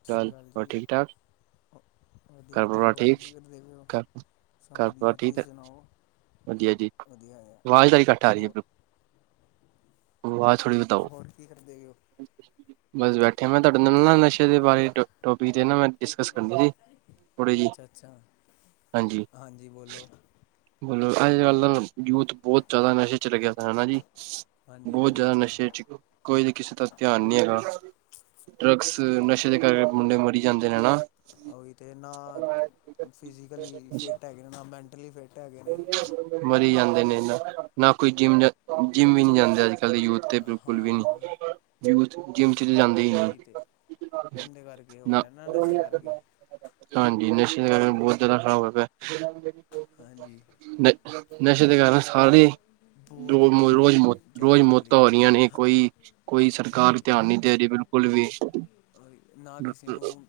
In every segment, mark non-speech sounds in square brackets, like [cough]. ਸਤਿ ਸ਼੍ਰੀ ਚੱਲ, ਅਕਾਲ ਹੋਰ ਜੀ ਠੀਕ ਠਾਕ? ਵਧੀਆ ਵਧੀਆ ਘਰਪਾਰ ਹੋਰ ਠੀਕ, ਕੀ ਕਰਦੇ ਪਏ ਹੋ ਸਭ ਘਰਪਾਰ ਵਧੀਆ ਠੀਕ ਤੁਸੀਂ ਹੈ? ਸੁਣਾਓ ਵਧੀਆ ਜੀ, ਵਧੀਆ ਆ ਆਵਾਜ਼ ਤੁਹਾਡੀ ਕਟ ਆ ਰਹੀ ਹੋ ਹੈ। ਆਵਾਜ਼ ਥੋੜੀ ਵਧਾਓ ਹੋਰ ਕੀ ਕਰਦੇ ਪਏ ਹੋ ਬਸ ਬੈਠਿਆ, ਮੈਂ ਤੁਹਾਡੇ ਨਾਲ ਨਾ ਨਸ਼ੇ ਦੇ ਬਾਰੇ ਟੋਪਿਕ 'ਤੇ ਨਾ ਮੈਂ ਡਿਸਕਸ ਕਰੀ ਜੀ ਥੋੜੇ ਜੀ, ਅੱਛਾ ਅੱਛਾ ਹਾਂਜੀ ਬਲ ਅੱਜ ਕੱਲ ਤਾਂ, ਯੂਥ ਬਹੁਤ ਜ਼ਿਆਦਾ ਨਸ਼ੇ ਚ' ਗਿਆ, ਹਨਾ ਜੀ ਹਾਂਜੀ ਬਹੁਤ ਜ਼ਿਆਦਾ ਹੀ ਨਸ਼ੇ ਚ', ਕੋਈ ਕਿਸੇ ਦਾ ਧਿਆਨ ਨਹੀਂ ਬਹੁਤ ਹੈਗਾ ਹੀ ਡਰਗਸ ਨਸ਼ੇ ਦੇ ਨਾ ਕਰਕੇ, ਮੁੰਡੇ ਮਰੀ ਜਾਂਦੇ ਨੇ, ਹਨਾ ਉਹੀ ਤੇ, ਨਾ ਫਿਜ਼ੀਕਲੀ ਫਿੱਟ ਹੈਗੇ ਨੇ, ਨਾ ਮੈਨਟਲੀ ਫਿਟ ਮਰੀ ਜਾਂਦੇ ਨੇ, ਨਾ ਕੋਈ ਜਿੰਮ-ਜਿੰਮ ਵੀ ਨੀ ਜਾਂਦੇ, ਅੱਜ ਕੱਲ ਦੇ ਯੂਥ ਤੇ' ਬਿਲਕੁਲ ਵੀ ਹਾਂ ਨ, ਹਾਂ ਯੂਥ ਜਿੰਮ ਚ' ਜਾਂਦੇ ਹੀ ਨਹੀਂ ਉਦੇ ਕਰਕੇ ਹੋ ਰਿਹਾ ਨਾ ਨਸ਼ੇ ਕਰਕੇ ਹਾਂਜੀ ਨਸ਼ੇ ਦਾ ਕਾਰਨ ਬਹੁਤ ਜ਼ਿਆਦਾ ਖ਼ਰਾਬ ਹੋ ਪਿਆ ਹਾਂਜੀ ਨ' ਨਸ਼ੇ ਦੇ ਕਾਰਨ ਸਾਰੇ ਬਹੁਤ ਰ' ਹੀ ਰੋਜ਼ਤ ਜ਼ਿਆਦਾ ਰੋਜ਼ ਫੈਲੀ ਮੌਤਾਂ ਹੋ ਰਹੀਆਂ ਨੇ ਕੋਈ ਕੋਈ ਦੀ ਸਰਕਾਰ ਧਿਆਨ ਨਹੀ ਦੇ ਰਹੀ ਬਿਲਕੁਲ ਵੀ ਨਾ ਕਿਸੇ ਨੂੰ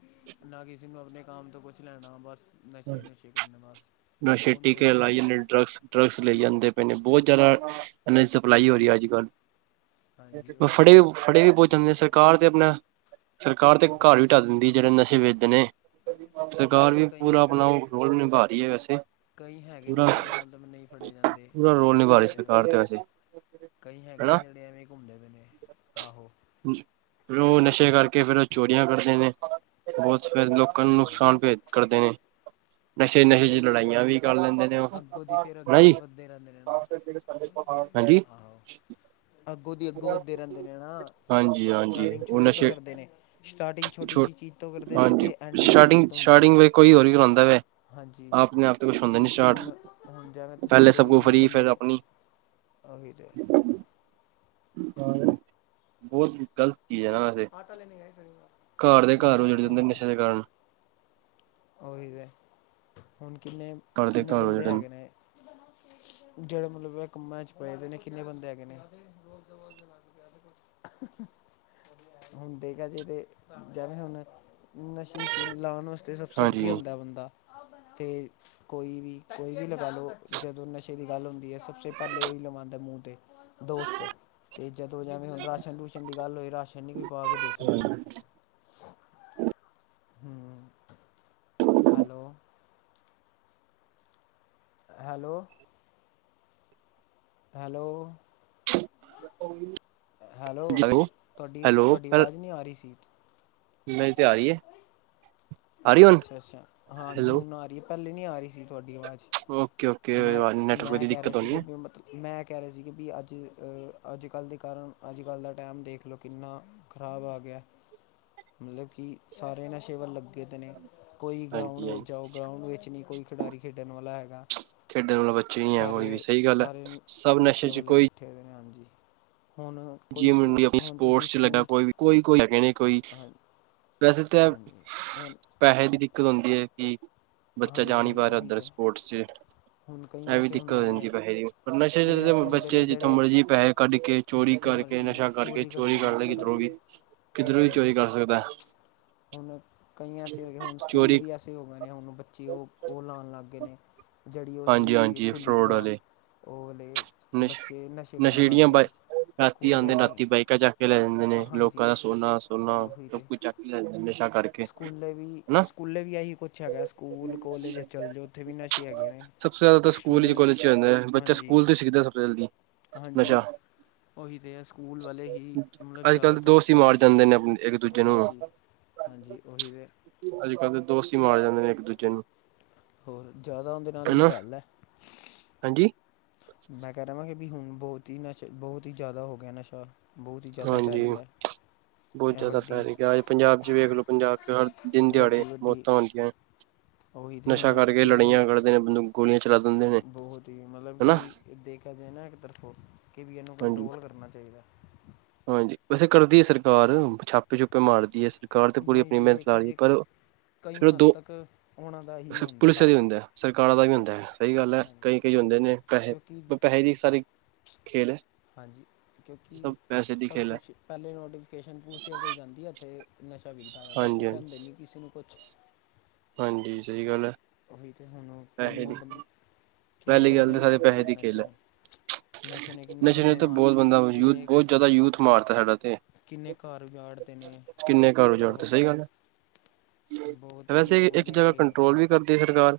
ਨਾ ਕਿਸੇ ਨੂੰ ਆਪਣੇ ਕੰਮ ਤੋਂ ਕੁਛ ਲੈਣਾ ਬਸ ਨਸ਼ੇ ਨੂੰਸ਼ੇ ਕਰਨ ਬਾਸ ਨਸ਼ੇ ਟੀਕੇ ਲਾਈ ਜਾਂਦੇ ਡਰੱਗਸ ਡਰੱਗਸ ਲਈੈ ਜਾਂਦੇ ਪਏ ਨੇ ਬਹੁਤ ਜ਼ਿਆਦਾ ਇਹਨੇ ਸਭ ਲਾਈ ਹੋ ਰਹੀ ਹੈ ਹਾਂਜੀ ਅੱਜ ਕੱਲ ਹਾਂਜੀ ਉਹੀ ਤੇ ਫੜੇ ਵੀ ਫੜੇ ਵੀ ਬਹੁਤ ਜਾਂਦੇ ਨੇ ਸਰਕਾਰ ਤੇ ਆਪਣਾ ਸਰਕਾਰ ਤੇ ਘਰ ਵੀ ਟਾ ਦਿੰਦੀ ਜਿਹੜੇ ਨਸ਼ੇ ਵੇਚਦੇ ਨੇ ਸਰਕਾਰ ਨਹੀਂ ਵੀ ਕਈ ਪੂਰਾ ਹੈਗੇ ਆਪਣਾ ਨੇ ਰੋਲ ਵੀ ਨਿਭਾ ਰਹੀ ਹੈ ਵੈਸੇ ਕਈ ਹੈਗੇ ਪੂਰਾ ਨੇ ਜਿਹੜੇ ਮਤਲਬ ਨਹੀਂ ਫੜੇ ਜਾਂਦੇ ਪੂਰਾ ਰੋਲ ਨਿਭਾ ਰਹੀ ਜਿਹੜੇ ਮਤਲਬ ਸਰਕਾਰ ਤੇ ਵੈਸੇ ਕਈ ਹੈਗੇ ਹਨਾ ਨੇ ਜਿਹੜੇ ਐਵੇਂ ਘੁੰਮਦੇ ਪਏ ਨੇ ਆਹੋ ਫਿਰ ਉਹ ਨਸ਼ੇ ਕਰਕੇ ਫੇਰ ਉਹ ਚੋਰੀਆਂ ਕਰਦੇ ਨੇ ਬਹੁਤ ਫੇਰ ਲੋਕਾਂ ਨੂੰ ਹਾਂ ਨੁਕਸਾਨ ਭੇਦ ਕਰਦੇ ਨੇ ਨਸ਼ੇ ਉਹ ਨਸ਼ੇ ਫਿਰ ਚ' ਲੜਾਈਆਂ ਵੀ ਕਰ ਲੈਂਦੇ ਨੇ ਅੱਗੋਂ ਦੀ ਫਿਰ ਨਾ ਅੱਗੇ ਜੀ ਵੱਧਦੇ ਰਹਿੰਦੇ ਨੇ ਨਾ ਹ ਹਾਂਜੀ ਆਹੋ ਅੱਗੋਂ ਦੀ ਅੱਗੋਂ ਵੱਧਦੇ ਰਹਿੰਦੇ ਨੇ ਹਨ ਹਾਂਜੀ ਹਾਂਜੀ ਸਟਾਰਟਿੰਗ ਉਹ ਛੋਟੇ ਤੋਂ ਨਸ਼ੇ ਕਰਦੇ ਨੇ ਸਟਾਰਟਿੰਗ ਛੋਟੀ ਛੋ ਜਿਹੀ ਚੀਜ਼ ਤੋਂ ਕਰਦੇ ਨੇ ਹਾਂਜੀ ਅਤੇ ਐਂਡਿੰਗ ਵੱਡੀ ਸਟਾਰਟਿੰਗ ਤੋਂ ਹੁੰਦੀ ਹੈ ਸਟਾਰਟਿੰਗ ਵ ਕੋਈ ਹੋਰ ਹੀ ਹੁੰਦਾ ਵੈ ਆਪਣੇ ਆਪ ਤੇ ਕੁਛ ਹੁੰਦਾ ਨੀ ਅਤੇ ਸਟਾਰਟ ਹੁਣ ਹੁਣ ਜਾਵੇ ਤੁਸੀਂ ਪਹਿਲੇ ਸਭ ਕੋਈ ਕੁ ਵੀ ਫਰੀ ਬੰਦੇ ਫਿਰ ਨੂੰ ਆਪਣੀ ਉਹੀ ਜੈ ਹਾਂ ਬਹੁਤ ਗ਼ਲਤ ਚੀਜ਼ ਹੈ ਨਾ ਆਟਾ ਲੈਣੇ ਗਏ ਘਰ ਸ਼ਨੀਵਾਰ ਦੇ ਘਰ ਹੈ ਉਜੜ ਜਾਂਦੇ ਹਾਂ ਨਸ਼ੇ ਦੇ ਕਾਰਨ ਉਹੀ ਤੇ ਹੁਣ ਕਿੰਨੇ ਘਰ ਦੇ ਕਿੰਨੇ ਘਰ ਉਜੜ ਬੰਦੇ ਜਾਂਦੇ ਹੈਗੇ ਨੇ ਜਿਹੜੇ ਮਤਲਬ ਇਹ ਕੰਮਾਂ ਚ' ਪਏਦੇ ਨੇ ਕਿੰਨੇ ਬੰਦੇ ਹੈਗੇ ਨੇ ਰੋਜ਼ ਦਾ ਵਜ਼ ਲਗਾ ਕੇਿਆਦੇ ਕੁਛ ਹੁਣ ਦੇਖਾ ਜੇ ਤੇ ਜਿਵੇਂ ਹੁਣ ਨਸ਼ੇ ਚ ਲਾਉਣ ਵਾਸਤੇ ਅਤੇ ਸਬਸੇ ਹਾਂਜੀ ਅੱਗੇ ਹੁੰਦਾ ਬੰਦਾ ਅਤੇ, ਕੋਈ ਵੀ ਕੋਈ ਵੀ ਲਵਾ ਲਓ ਜਦੋਂ ਨਸ਼ੇ ਦੀ ਗੱਲ ਹੁੰਦੀ ਹੈ ਸਭ ਤੋਂ ਪਹਿਲੇ ਹੀ ਲਵਾਉਂਦਾ ਮੂੰਹ ਤੇ ਦੋਸਤ ਤੇ ਜਦੋਂ ਜਿਵੇਂ ਹੁਣ ਰਾਸ਼ਨ ਰੂਸ਼ਨ ਦੀ ਗੱਲ ਹੋਈ ਛਨੀ ਕੋਈ ਪਾ ਕੇ ਦੇ ਸਕਦਾ, ਹ ਹੈਲੋ, ਹੈਲੋ, ਹੈਲੋ, ਹੈਲੋ ਤੁਹਾਡੀ ਤੁਹਾਡੀ ਆਵਾਜ਼ ਨਹੀਂ ਆ ਰਹੀ ਸੀ, ਮੇਿਲ ਤੇ ਆਈ ਏ ਅੱਛਾ ਅੱਛਾ ਹਾਂਜੀ ਹੈਲੋ ਹੁਣ ਆ ਰਹੀ ਹੈ ਪਹਿਲੇ ਨਹੀਂ ਆ ਰਹੀ ਸੀ ਤੁਹਾਡੀ ਆਵਾਜ਼ ਓਕੇ ਓਕੇ ਮੈਂ ਨੈਟਵਰਕ ਮੈਂ ਦੀ ਕਹਿ ਰਹਾ ਦਿੱਕਤ ਸੀ ਹੋਣੀ ਕਿ ਹੈ ਵੀ ਮਤਲਬ ਮੈਂ ਕਹਿ ਰਹੇ ਸੀ ਕਿ ਵੀ ਅੱਜ ਅੱਜ ਕੱਲ੍ਹ ਦੇ ਕਾਰਨ ਅੱਜ ਕੱਲ੍ਹ ਦਾ ਟਾਈਮ ਦੇਖ ਲਓ ਕਿੰਨਾ, ਖਰਾਬ ਆ ਗਿਆ ਮਤਲਬ ਕਿ ਸਾਰੇ ਨਸ਼ੇ ਵੱਲ ਲੱਗੇ ਦੇ ਨੇ, ਕੋਈ ਗਰਾਊਂਡ ਹਾਂਜੀ ਹਾਂਜੀ ਵਿੱਚ ਜਾਓ ਗਰਾਊਂਡ ਵਿੱਚ ਨਹੀਂ ਕੋਈ ਖਿਡਾਰੀ ਖੇਡਣ ਵਾਲਾ ਹੈਗਾ ਖੇਡਣ ਵਾਲਾ ਬੱਚੇ ਨਹੀਂ ਹੈ ਕੋਈ ਵੀ ਸਾਰੇ ਸਹੀ ਗੱਲ ਹੈ ਸਾਰੇ ਸਭ ਨਸ਼ੇ ਚ ਵਾਲੇੱ ਕੋਈ ਬੱਠੇ ਹੋ ਨੇ ਹਾਂਜੀ ਹੁਣ, ਕੋਈ ਜਿਮ ਸਕੂ ਇਡੀ ਹੁਣ ਤੁਸੀਂ ਸਪੋਰਟਸ ਚ ਲੱਗਾ ਸਕੂਲ ਕੋਈ ਵੀ ਕੋਈ ਕੋਈ ਹੈਗੇਨੇ ਕੋਈ ਹਾਂ ਵੈਸੇ ਤਾਂ ਹਾਂਜੀ ਹੁਣ ਪੈਸੇ ਦੀ ਦਿੱਕਤ ਸ- ਹੁੰਦੀ ਹੈ ਕਿ ਬੱਚਾ ਜਾ ਨਹੀਂ ਹਾਂਜੀ ਪਾ ਰਿਹਾ, ਉਹੀ ਓਧਰ ਤਾਂ ਸਪੋਰਟਸ'ਚ। ਹੁਣ ਕਈ ਇਹ ਵੀ ਐਸੇ ਦਿੱਕਤ ਹੋ ਹੁੰਦੇ ਨੇ ਜਾਂਦੀ ਪੈਸੇ ਦੀ, ਪਰ ਕਈ ਨਸ਼ੇ ਐਸੇ ਹੁੰਦੇ ਬੱਚੇ ਨੇ ਜਿੱਥੋਂ ਜਿਹੜੇ ਮਰਜ਼ੀ ਪੈਹੇ ਕੱਢਕੇ ਚੋਰੀ ਜਿੱਥੋਂ ਕਰਕੇ, ਮਰਜ਼ੀ ਨਸ਼ਾ ਕਰਕੇ ਚੋਰੀ ਕਰਦੇ ਨੇ ਕਰ ਲਈ ਘਰੋਂ ਕਿਧਰੋਂ ਵੀ, ਕਿਧਰੋਂ ਨਸ਼ੇ ਵੀ ਕਰਦੇ ਚੋਰੀ ਕਰ ਸਕਦਾ। ਹੁਣ ਕਈ ਐਸੇ ਹੋ ਗਏ ਹੁਣ ਸਕੂਲ ਚੋਰੀ ਵੀ ਐਸੇ ਹੋ ਗਏ ਨੇ, ਹੁਣ ਬੱਚੇ ਉਹ, ਉਹ ਲਾਣ ਲੱਗ ਗਏ ਨੇ। ਜਿਹੜੀ ਉਹ ਹਾਂਜੀ ਚਲਦੀ ਪੀਏ ਹਾਂਜੀ ਫਰੋਡ ਵਾਲੇ [inaudible] ਉਹ ਨੇ, ਨਸ਼ ਬੱਚੇ, ਨਸ਼ੇ ਕਰਨ ਨਸ਼ੇੜੀਆਂ ਲਗਗੇ ਬ ਨੇ। ਰਾਤੀ ਸਕੂਲੇ ਆਦੇ ਨੇ, ਵੀ ਰਾਤੀ ਬਾਈਕਾਂ ਚਕਕੇ ਲੈ ਜਾਂਦੇ ਨੇ, ਲੋਕਾਂ ਹਾਂਜੀ ਦਾ ਸੋਨਾ-ਸੁਨਾ ਉਹੀ ਸਭ ਤੇ ਕੁਝ ਚੱਕਕੇ ਲੈ ਜਾਂਦੇ ਨੇ, ਨਸ਼ਾ ਕਰ ਸਕੂਲੇ ਵੀ, ਸਕੂਲੇ ਵੀ ਇਹੀ ਕੁਛ ਹੈਗਾ ਸਕੂਲ, ਕੋਲੇਜ ਚੱਲ ਜਾਓ ਉੱਥੇ ਵੀ ਨਸ਼ੇ ਹੈਗੇ ਨੇ ਸਭ ਤੋਂ ਜ਼ਿਆਦਾ ਤਾਂ ਸਕੂਲ'ਚ ਸਟੂਡੈਂਟਸ ਕੋਲਜ'ਚ ਆਂਦਾ, ਬੱਚਾ ਹਾਂਜੀ ਸਕੂਲ ਤੋਂ ਹੀ ਸਿੱਖਦਾ ਸਭ ਜਲਦੀ, ਹਾਂਜੀ ਨਸ਼ਾ। ਉਹੀ ਤੇ ਹੈ, ਸਕੂਲ ਵਾਲੇ ਹੀ ਮਤਲਬ ਅੱਜ ਕੱਲ੍ਹ ਦੇ ਜ਼ਿਆਦਾਤਰ ਦੋਸਤ ਹੀ ਮਾਰ ਦੇਖਿਆ ਜਾਂਦੇ ਨੇ ਜਾਵੇ, ਆਪਣੇ ਇੱਕ ਦੂਜੇ ਨੂੰ ਹਾਂਜੀ। ਹਾਂਜੀ, ਉਹੀ ਤੇ। ਅੱਜ-ਕੱਲ ਤੇ ਦੋਸਤ ਹੀ ਮਾਰ ਜਾਂਦੇ ਨੇ, ਇੱਕ-ਦੂਜੇ ਨੂੰ। ਹੋਰ, ਜ਼ਿਆਦਾ ਉੰਹਦੇ ਨਾਲ ਹੀ ਹਨਾ ਫੈਲਦਾ। ਹਾਂਜੀ? ਮੈਂ ਕਹਿ ਰਵਾਂਗੇ, ਵੀ ਹੁਣ ਬਹੁਤ ਹੀ ਨਸ਼ਾ ਬਹੁਤ ਹੀ ਜ਼ਿਆਦਾ ਹੋਗਿਆ ਨਸ਼ਾ, ਬਹੁਤ ਹੀ ਜ਼ਿਆਦਾ ਹਾਂਜੀ ਫੈਲ ਗਿਆ। ਬਹੁਤ ਇਹ ਜ਼ਿਆਦਾ ਵੱਡੀ ਫੈਲ ਗਿਆ, ਅੱਜ ਪੰਜਾਬ'ਚ ਵੇਖਲੋ, ਪੰਜਾਬ'ਚ ਹਰ ਦਿਨ-ਦਿਹਾੜੇ ਵੱਡੀ ਵੱਡੀ ਮੌਤਾਂ ਹੋਂਦੀਆ। ਉਹੀ ਤਾਂ ਨਸ਼ਾ ਹੁਣ ਕਰਕੇ ਕਿੰਨੇ ਲੜਾਈਆਂ ਕਰਦੇ ਨੇ ਬੰਦੂ ਬਹੁਤ ਹੀ, ਮਤਲਬ ਕਿ ਦੇਖਿਆ ਜਾਏ ਨਾ ਇੱਕ ਤਰਫੋਂ ਕਿ ਵੀ ਇਹਨੂੰ ਹਾਂਜੀ ਕੰਟਰੋਲ ਕਰਨਾ ਚਾਹੀਦਾ। ਹਾਂਜੀ, ਵੈਸੇ ਕਰਦੀ ਏ ਸਰਕਾਰ, ਛਾਪੇ-ਛੁਪੇ ਮਾਰਦੀ ਹੈ ਸਰਕਾਰ, ਤੇ ਪੂਰੀ ਨਹੀਂ ਆਪਣੀ ਜੀ ਮਿਹਨਤ ਦੇਖਿਆ ਨਾਲ ਹੀ, ਜੇ ਪਰ। ਕਈ ਫਿਰ ਹੱਦ ਦੋ ਤੱਕ, ਉਹਨਾਂ ਦਾ ਏਹੀ ਹੁੰਦਾ ਪੁਲਿਸ ਦਾ ਵੀ ਹੱਥ। ਹੁੰਦਾ ਸਰਕਾਰਾਂ ਦਾ ਵੀ ਹੁੰਦਾ ਏ, ਸਹੀ ਗੱਲ ਐ, ਕਈ-ਕਈ ਹਾਂਜੀ ਹੁੰਦੇ ਨੇ ਪੈਹੇ, ਕਿਉਂਕਿ ਪੈਹੇ ਦੀ ਸਾਰੀ ਖੇਲ ਏ। ਹਾਂਜੀ, ਕਿਉਂਕਿ ਸਭ ਖੇਲ ਹੈ ਕੁਛ ਪਹਿਲੇ ਨੋਟੀਫਿਕੇਸ਼ਨ ਪੁਲਸ ਕੋਈ ਜਾਂਦੀ ਹੈ, ਇੱਥੇ। ਨਸ਼ਾ ਵਿਕਦਾ ਵਾ ਬਸ, ਹਾਂਜੀ ਉਹ ਹਾਂਜੀ ਕਹਿੰਦੇ ਨੇ ਕਿਸੇ ਨੂੰ ਕੁਛ ਹਾਂਜੀ, ਸਹੀ ਗੱਲ ਐ। ਉਹੀ ਤੇ ਹੁਣ, ਕਿੰਨੇ ਬੰ, ਕਿੰਨੇ ਪਹਿਲੀ ਗੱਲ ਬੰਦੇ ਤਾਂ ਸਾਰੇ ਮਾਰਤੇ ਪੈਸੇ ਨੇ ਦੀ ਖੇਲ ਨਸ਼ੇ ਹੈ ਨੇ। ਨਸ਼ੇ ਨੇ ਕਿੰਨੇ ਨਸ਼ੇ ਨੇ ਬੰਦੇ ਤਾਂ ਬਹੁਤ ਮਾਰਤੇ ਨੇ, ਬੰਦਾ ਯੂਥ ਕਿੰਨੇ ਬਹੁਤ ਜ਼ਿਆਦਾ ਯੂਥ ਮਾਰਤਾ ਸਾਡਾ ਤੇ ਕਿੰਨੇ ਘਰ ਉਜਾੜਤੇ ਨੇ, ਕਿੰਨੇ ਘਰ ਉਜਾੜ ਤੇ ਬਹੁਤ। ਸਹੀ ਗੱਲ ਹੈ ਬਹੁਤ ਹੀ ਵੈਸੇ, ਮਤਲਬ ਇੱਕ ਉਹਦੇ ਜਗ੍ਹਾ ਨਾਲ ਹੀ ਹੋਰ ਕੰਟਰੋਲ ਵੀ ਕਰਦੀ ਸਰਕਾਰ,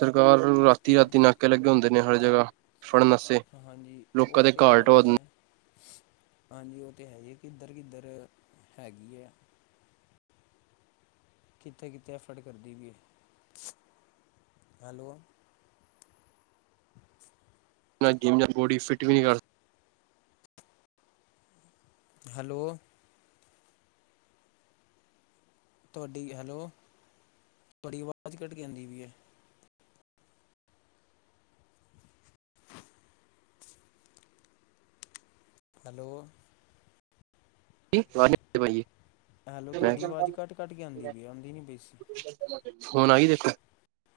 ਸਰਕਾਰ ਰਾਤੀ-ਰਾਤੀ ਕਿੱਧਰੋਂ ਨਾਕੇ ਲੱਗੇ ਹੁੰਦੇ ਨੇ, ਹਰ ਜਗ੍ਹਾ ਫੜਨ ਆਸ ਹਾਂਜੀ, ਉਹ ਤੇ ਹੈਹੀ ਏ। ਹਾਂਜੀ ਉਹ ਤੇ ਹੈਹੀ ਏ, ਕਿੱਧਰ-ਕਿੱਧਰ ਹੈਗੀ ਐ? ਕਿੱਥੇ-ਕਿੱਥੇ, ਐਫਡ ਕਰਦੀ ਪਈ ਏ, ਹੈਲੋ। ਜਿੰਮ ਜਾਂ ਬੋਡੀ, ਫਿੱਟ ਵੀ ਨਹੀਂ ਕਰ ਹੈਲੋ। ਤੁਹਾਡੀ, ਹੈਲੋ, ਤੁਹਾਡੀ ਆਵਾਜ਼ ਕਟਕੇ ਆਂਦੀ ਪੀ ਏ। ਹੈਲੋ ਸਕਦੀ ਹੈਲੋ ਮੈਂ ਤੁਹਾਡੀ ਆਵਾਜ਼ ਘੱਟ ਘੱਟ ਕੇ ਆਉਂਦੀ ਪਈ ਆਉਂਦੀ ਨਹੀਂ ਪਈ ਸੀ ਹੁਣ ਆਈ ਦੇਖੋ,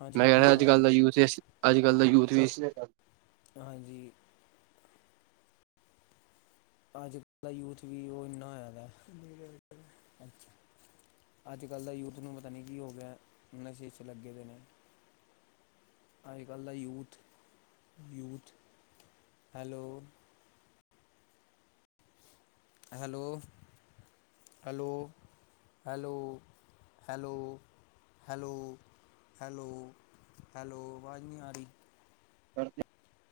ਹਾਂਜੀ ਮੈਂ ਕਹਿ ਹੁਣ ਰਿਆਂ, ਆ ਰਹੀ ਅੱਜ-ਕੱਲ ਦਾ ਯੂਥ ਇਸ, ਅੱਜ-ਕੱਲ ਦਾ ਯੂਥ ਵੀ ਇਸ ਹਾਂਜੀ ਅੱਜ-ਕਲ ਦਾ ਯੂਥ ਵੀ, ਉਹ ਇੰਨਾ ਹੋਯਾਦਾ। ਅੱਜ-ਕੱਲ ਦੇ ਯੂਥ ਨੂੰ ਪਤਾ ਨਹੀਂ ਕਿ ਹੋਗਿਆ, ਨਸ਼ੇ 'ਚ ਲੱਗੇ ਪੇ ਨੇ। ਅਜ-ਕੱਲ ਦਾ youth, youth, hello hello, hello hello, hello hello, hello, hello ਅਵਾਜ਼ ਨਹੀਂ ਆ ਰਹੀ। ਕਰ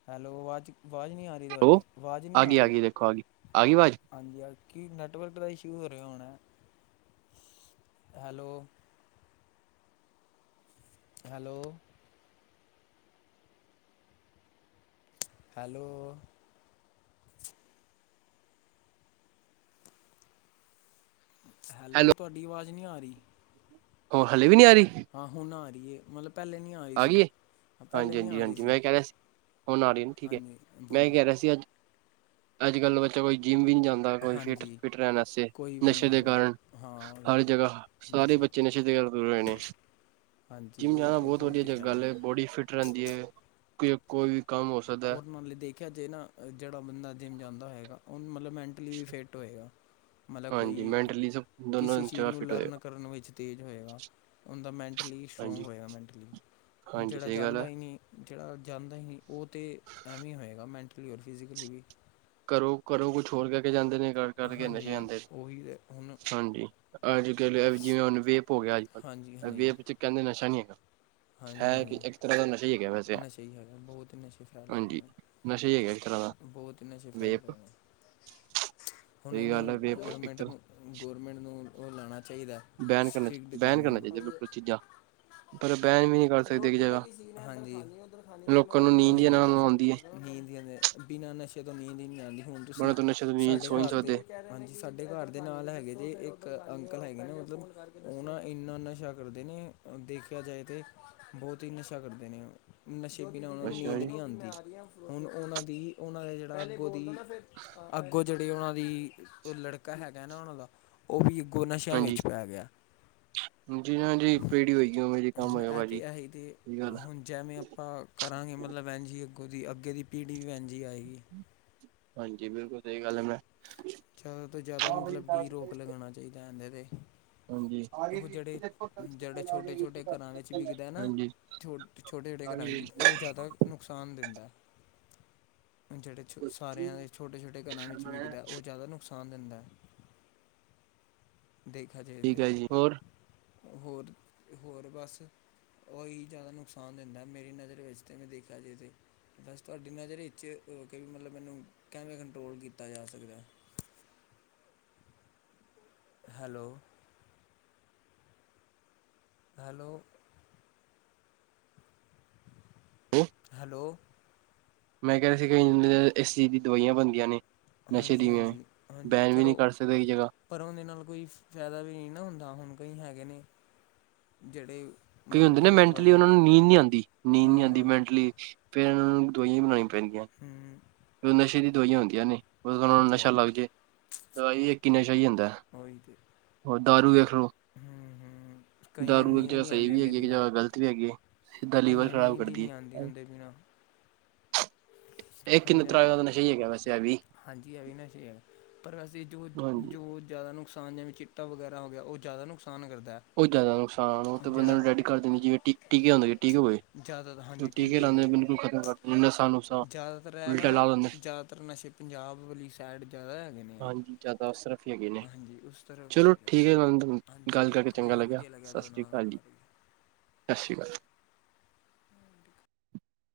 ਹੈਲੋ, ਆਵਾਜ਼- ਆਵਾਜ਼ ਨਹੀਂ ਆ ਰਹੀ ਤੁਹਾਡੀ, ਆਵਾਜ਼ ਨਹੀਂ ਆ ਗਈ ਰਹੀ। ਗਈ ਦੇਖੋ ਆ ਗਈ ਆ ਗਈ ਆਵਾਜ਼ ਹਾਂਜੀ ਹਾਂ, ਕੀ ਨੈੱਟਵਰਕ ਦਾ ਇਸ਼ੂ ਹੋ ਰਿਹਾ ਹੋਣਾ। ਹੈਲੋ, ਹੈਲੋ, ਹੈਲੋ, ਹੈਲੋ, ਤੁਹਾਡੀ ਆਵਾਜ਼ ਨਹੀਂ ਆ ਰਹੀ। ਹ ਹਲੇ ਵੀ ਨਹੀਂ ਆ ਰਹੀ। ਹਾਂ ਹੁਣ ਆ ਰਹੀ ਹੈ, ਮਤਲਬ ਪਹਿਲੇ ਨਹੀਂ ਆ ਰਹੀ ਸੀ। ਗਈ ਏ ਹਾਂ, ਪਹਿਲੇ ਨਹੀਂ ਆ ਰਹੀ ਸੀ। ਹੋਣ ਆ ਰਹੀਆਂ ਨੇ ਠੀਕ ਹੈ, ਹਾਂਜੀ ਮੈਂ ਇਹ ਬੋਲੋ ਕਹਿ ਰਿਹਾ ਸੀ ਅੱਜ, ਅੱਜ ਕੱਲ ਬੱਚਾ ਕੋਈ ਜਿੰਮ ਵੀ ਨਹੀਂ ਜਾਂਦਾ। ਹਰ ਕੋਈ ਸ਼ੀਟ, ਹਾਂਜੀ ਫਿਟ ਰਹਿਣ ਵਸਤੇ, ਕੋਈ ਵੀ ਨਹੀਂ ਨਸ਼ੇ ਆਇਆ ਦੇ ਕਾਰਨ, ਮਤਲਬ ਹਾਂ ਉਹੀ ਹਰ ਜਗ੍ਹਾ ਸਾਰੇ ਬੱਚੇ ਬੱਚੇ ਨਸ਼ੇ ਤੇ ਗੱਲ ਦੂਰ ਹੋਏ ਨੇ। ਹਾਂਜੀ ਜਿੰਮ ਉਹੀ ਜਾਣਾ ਤਾਂ ਬਹੁਤ ਹੀ ਵਧੀਆ ਫੈਲ ਗੱਲ ਗਿਆ ਹੈ। ਬੋਡੀ ਫਿਟ ਰਹਿੰਦੀ ਹੈ। ਕੋਈ ਵੀ ਕੰਮ ਸਕਦਾ ਹੈ। ਰ ਨਾਲੇ ਦੇਖਿਆ ਜੇ ਨਾ ਜਿਹੜਾ ਬੰਦਾ ਜਿੰਮ ਜਾਂਦਾ ਹੈਗਾ, ਉਹ ਮਤਲਬ ਮੈਂਟਲੀ ਵੀ ਫਿੱਟ ਹੋਏਗਾ। ਮਤਲਬ ਹਾਂਜੀ। ਕੋਈ ਮੈਂਟਲੀ ਦੋਨੋਂ ਕਿਸੇ ਚੀਜ਼ ਜਗ੍ਹਾ ਨੂੰ ਫਿਟ ਲਰਨ ਹੋਏਗਾ ਕਰਨ ਵਿੱਚ ਤੇਜ਼ ਹੋਏਗਾ। ਉਹਦਾ ਮੈਨਟਲੀ ਸਟਰਾਂਗ ਹਾਂਜੀ ਹੋਏਗਾ ਮੈਨਟਲੀ। ਹੁਣ ਹਾਂਜੀ ਜਿਹੜਾ ਸਹੀ ਗੱਲ ਜਾਂਦਾ ਹੈ ਹੀ ਨਹੀਂ, ਜਿਹੜਾ ਜਾਂਦਾ ਹੀ ਨਹੀਂ ਉਹ ਅਤੇ ਐਵੇਂ ਹੀ ਹੋਏਗਾ, ਮੈਂਟਲੀ ਔਰ ਫਿਜ਼ਕਲੀ ਵੀ। ਘਰੋਂ- ਘਰੋਂ ਕੁਛ ਹੋਰ ਕਹਿ ਕੇ ਜਾਂਦੇ ਨੇ ਕਰ ਕਰਕੇ ਹਾਂਜੀ ਨਸ਼ੇ ਆਦੇ ਉਹੀ ਤੇ ਹੁਣ ਨੇ। ਹਾਂਜੀ। ਅੱਜ ਕੱਲ ਜਿਵੇਂ ਹੁਣ ਵੇਪ ਹੋ ਗਿਆ, ਅੱਜ ਹਾਂਜੀ ਕੱਲ ਹਾਂਜੀ ਵੇਪ ਚ' ਕਹਿੰਦੇ ਨਸ਼ਾ ਨੀ ਹੈਗਾ। ਹਾਂਜੀ- ਹਾਂਜੀ। ਤਾਂ ਹੀ ਹੈ। ਨਸ਼ੇ ਹੀ ਹੈਗਾ ਬਹੁਤ ਹੀ ਨਸ਼ੇ ਫੈਲੇ ਨਸ਼ਾ ਹੀ ਹੈਗਾ ਇੱਕ ਤਰ੍ਹਾਂ ਦਾ ਗਏ। ਬਹੁਤ ਹੀ ਨਸ਼ੇ ਫੈ ਵੇਪ ਹੈਲੋ, ਹੁਣ ਸਹੀ ਇਹਨੂੰ ਗੱਲ ਹੈ ਵੇਪ ਇੱਕ ਗੌਰਮੈਂਟ ਤਰ੍ਹਾਂ ਨੂੰ ਗੌਰਮੈਂਟ ਨੂੰ ਉਹ ਲਾਉਣਾ ਚਾਹੀਦਾ ਬੈਨ ਕਰਨਾ ਸੀ। ਬੈਨ ਕਰਨਾ ਕਾਨੂੰਨ। ਚਾਹੀਦਾ ਬਿਲਕੁਲ ਚੀਜ਼ਾਂ ਪਰ ਬੈਣ ਵੀ ਨ ਰੋਟੀ ਦਾ ਕੀ ਸੀਜ਼ ਉਧਰ ਖਾ ਲੋਕਾਂ ਨੂੰ ਨੀਂਦ ਫ ਹੀ ਮੈਂ ਨਾ ਨਾਲ ਫੋਨ ਆਉਂਦੀ ਹੈ ਕਰਦਾ [unintelligible] ਨੀਂਦ ਬਿਨਾਂ ਨਸ਼ੇ ਤੋਂ ਨੀਂਦ ਹੀ ਨੀ ਆਂਦੀ ਹੁਣ ਤੁਸੀਂ ਬਣਾ ਤੋਂ ਨਸ਼ੇ ਤੋਂ ਨੀਂਦ ਸਾਡੇ ਸੋ ਨਹੀਂ ਘਰ ਦੇ ਸਕਦੇ ਹਾਂਜੀ, ਸਾਡੇ ਘਰ ਦੇ ਨਾਲ ਹੈਗੇ ਜੇ ਇੱਕ ਅੰਕਲ ਹੈਗੇ ਨੇ ਮਤਲਬ ਉਹ ਨਾ ਇੰਨਾ ਨਸ਼ਾ ਕਰਦੇ ਨੇ। ਦੇਖਿਆ ਜਾਏ ਤਾਂ ਬਹੁਤ ਹੀ ਨਸ਼ਾ ਕਰਦੇ ਨੇ ਨਸ਼ੇ ਪਿਨਾ ਉਹਨਾ ਨੂੰ ਅੱਛਾ ਨੀਂਦ ਜੀ ਨੀ ਆਉਂਦੀ। ਹੁਣ ਉਹਨਾਂ ਦੀ, ਉਹਨਾਂ ਦਾ ਜਿਹੜਾ ਅੱਗੋਂ ਦੀ ਅੱਗੋਂ ਜਿਹੜੀ ਉਹਨਾਂ ਦੀ ਲੜਕਾ ਹੈਗਾ ਨਾ ਉਹਨਾਂ ਦਾ ਉਹ ਵੀ ਅੱਗੋਂ ਨਸ਼ਿਆਂ ਹਾਂਜੀ ਵਿੱਚ ਪੈ ਗਿਆ। ਜੀ ਨਾ ਜੀ ਪੇੜੀ ਹੋਏਗੀ, ਉਹ ਮੇਰੀ ਹੁਣ ਇਹ ਤੇ ਆਹੀ ਦੇ, ਬਹੁਤ ਜੇਵੇਂ ਆਪਾਂ ਕਰਾਂਗੇ ਮਤਲਬ ਐਂਨਜ ਹੀ ਅੱਗੋਂ ਦੀ ਅੱਗੇ ਦੀ ਪੀੜ੍ਹੀ ਵੀ ਐਂਨਜ ਹੀ ਆਏਗੀ। ਹਾਂਜੀ, ਬਿਲਕੁਲ ਸਹੀ ਗੱਲ ਹੈ ਮੈਂ ਜ਼ਿਆਦਾ ਤੋਂ ਜ਼ਿਆਦਾ ਮਤਲਬ ਕੀ ਰੋਕ ਲਗਾਉਣਾ ਚਾਹੀਦਾ ਇਹਨਦੇ 'ਤੇ। ਹਾਂਜੀ। ਆ ਗਏ ਉਹ ਜੀ ਜਿਹੜੇ ਦੇਖੋ ਇੱਕ ਹੀ ਬਾਰ ਜਿਹੜੇ ਕੋਲ ਆ ਛੋਟੇ ਜਾਏਗੀ ਛੋਟੇ ਚੈਕ ਘਰਾਂ ਕਰ ਵਿੱਚ ਲੈਣਾ। ਵਿਕਦਾ ਨਾ ਹਾਂਜੀ। ਛੋ ਛੋਟੇ- ਛੋਟੇ ਘਰਾਂ ਜੀ, ਉਹ ਜ਼ਿਆਦਾ ਨੁਕਸਾਨ ਦਿੰਦਾ ਹੈ। ਜਿਹੜੇ ਛੋ ਸਾਰਿਆਂ ਦੇ ਛੋਟੇ- ਛੋਟੇ ਘਰਾਂ ਵਿੱਚ ਵਿਕਦਾ ਹੈ। ਉਹ ਜ਼ਿਆਦਾ ਨੁਕਸਾਨ ਦਿੰਦਾ ਹੈ। ਦੇਖਾ ਜਾਏ ਤੇ। ਠੀਕ ਹੈ ਜੀ ਹੋਰ ਹੋਰ, ਤੇ ਹੋਰ ਬਸ ਉਹ ਹੀ ਜ਼ਿਆਦਾ ਨੁਕਸਾਨ ਦਿੰਦਾ ਹੈ, ਮੇਰੀ ਨਜ਼ਰ ਇਸਤੇ, ਮੈਂ ਦੇਖਿਆ ਜਾਏ ਤੇ। ਬਸ ਤੁਹਾਡੀ ਨਜ਼ਰ ਵਿੱਚ ਕਿ ਵੀ ਮਤਲਬ, ਮੈਨੂੰ ਕੈਵੇਂ ਕੰਟਰੋਲ ਕੀਤਾ ਜਾ ਸਕਦਾ ਹੈ? ਹੈਲੋ ਹੈਲੋ ਹੈਲੋ ਅ ਮੈਂ ਕਿਆ ਸੀ, ਕਿ ਇਨ ਅ ਇਸ ਚੀਜ਼ ਦੀ ਦਵਾਇਆਂ ਬਣਦੀਆਂ ਨੇ। ਨਸ਼ੇ ਹਾਂਜੀ ਦੀ ਵੇਂਂ, ਹਾਂਜੀ ਹਾਂਜੀ ਬੈਨ ਵੀ ਪਰ ਨਹੀਂ ਉਹ ਕਰ ਸਕਦੇ ਇੱਕ ਜਗ੍ਹਾ ਪਰ ਉਹਨੰਦੇ ਨਾਲ ਕੋਈ ਫਾਇਦਾ ਵੀ ਨਹੀਂ ਨੀ ਨਾ ਹੁੰਦਾ, ਹੁਣ ਕਈ ਹੈਗੇ ਨੇ ਜਿਹੜੇ ਕਈ ਮਤਲਬ ਹੁੰਦੇ ਨੇ ਜਿਹੜੇ ਮੈਂਟਲੀ ਦਵਾਈ ਉਹਨਾ ਨੂੰ ਨੀਂਦ ਨਹੀਂ ਆਂਦੀ, ਨੀਂਦ ਨਹੀਂ ਹਾਂ ਆਂਦੀ ਹਾਂ ਮੈਂਟਲੀ ਫਿਰ ਇਹਨਾਂ ਨੂੰ ਦਵਾਈਆਂ ਬਣਾਉਣੀ ਪੈਂਦੀਆਂ। ਹਮ। ਫਿਰ ਨਸ਼ੇ ਦੀ ਦਵਾਇਆਂ ਹੁੰਦੀਆਂ ਨੇ। ਉਹਧੋ ਤੋਂ ਉਹਨਾ ਨੂੰ ਆਹੋ ਨਸ਼ਾ ਲੱਗ ਆਹੋ ਜਏ, ਦਵਾਈ ਵੀ ਇੱਕ ਹੀ ਨਸ਼ਾ ਹੀ ਹੁੰਦਾ ਹੈ। ਉਹੀ ਤੇ ਹੋਰ, ਦਾਰੂ ਵੇਖ ਲੋ ਹੂੰ ਹੂੰ ਕਈਆਂ ਨੂੰ ਦਾਰੂ ਇੱਕ ਨੀਂਦ ਜਗ੍ਹਾ ਨਹੀਂ ਸਹੀ ਆਉਂਦੀ ਵੀ ਉਹਦੇ ਹੈਗੀ ਹੈ, ਇੱਕ ਬਿਨਾਂ ਜਗ੍ਹਾ ਗ਼ਲਤ ਵੀ ਹੈਗੀ ਹੈ, ਸਿੱਧਾ ਲੀਵਰ ਕਈਆਂ ਨੂੰ ਖ਼ਰਾਬ ਨੀਂਦ ਹੀ ਕਰਦੀ ਨਹੀਂ ਆਉਂਦੀ ਏ। ਉਹਦੇ ਬਿਨਾਂ ਇਹ ਹੁਣ ਕਿੰਨੇ ਜਿਵੇਂ ਤਰ੍ਹਾਂ ਦਾ ਨਸ਼ਾ ਹੀ ਹੈਗਾ ਵੈਸੇ ਵੀ। ਹਾਂਜੀ, ਇਹ ਵੀ ਜਾਦਾ ਨਸ਼ੇ ਆ ਕ ਪਰ ਅਸੀਂ ਜੋ ਹਾਂਜੀ ਜੋ ਜ਼ਿਆਦਾ ਨੁਕਸਾਨ ਜਿਵੇਂ ਚਿ ਟਾ ਵਗੈਰਾ ਹੋ ਗਿਆ, ਉਹ ਜ਼ਿਆਦਾ ਨੁਕਸਾਨ ਕਰਦੇ। ਉਹ ਜ਼ਿਆਦਾ ਨੁਕਸਾਨ ਉਹ ਤੇ ਬੰਦੇ ਨੂੰ ਡੈਡ ਕਰ ਦੇਣੀ ਚਾਹੀਏ ਟੀ ਟਿ ਟੀਕੇ ਹੁੰਦਾ ਟੀ ਹੋਏ ਟੀਕੇ [unintelligible] ਜ਼ਿਆਦਾਤਰ ਹਾਂਜੀ ਟੀਕ ਹੋ ਲਾਂਦੇ ਗਏ। ਬਿਲਕੁਲ ਖਤਮ ਕਰ ਦਿੰਦੇ ਨਸਾਂ ਨੁਸਾਂ ਜ਼ਿਆਦਾਤਰ ਹੈ ਉਲਟਾ ਨਾ ਲਾ ਦਿੰਦੇ ਜ਼ਿਆਦਾਤਰ ਨਸ਼ੇ ਪੰਜਾਬ ਵਾਲੀ ਸਾਈਡ ਜ਼ਿਆਦਾ ਹੈਗੇ ਨੇ, ਹਾਂਜੀ ਜ਼ਿਆਦਾ ਅਸਰਫੀ ਹੈਗੇ ਨੇ ਆ ਹਾਂਜੀ ਉਸ ਤਰ੍ਹਾਂ ਚਲੋ ਜ਼ਿਆਦਾ ਠੀਕ ਹੈ। ਗੱਲ ਕਰਕੇ ਹਾਂਜੀ। ਚੰਗਾ ਕੋਈ ਨਹੀਂ ਲੱਗਿਆ, ਵਧੀਆ ਸਤਿ ਤੁਹਾਡੇ ਸ੍ਰੀ ਨਾਲ ਅਕਾਲ ਗੱਲ ਜੀ ਕਰਕੇ -ਸਤਿ ਸ਼੍ਰੀ ਅਕਾਲ।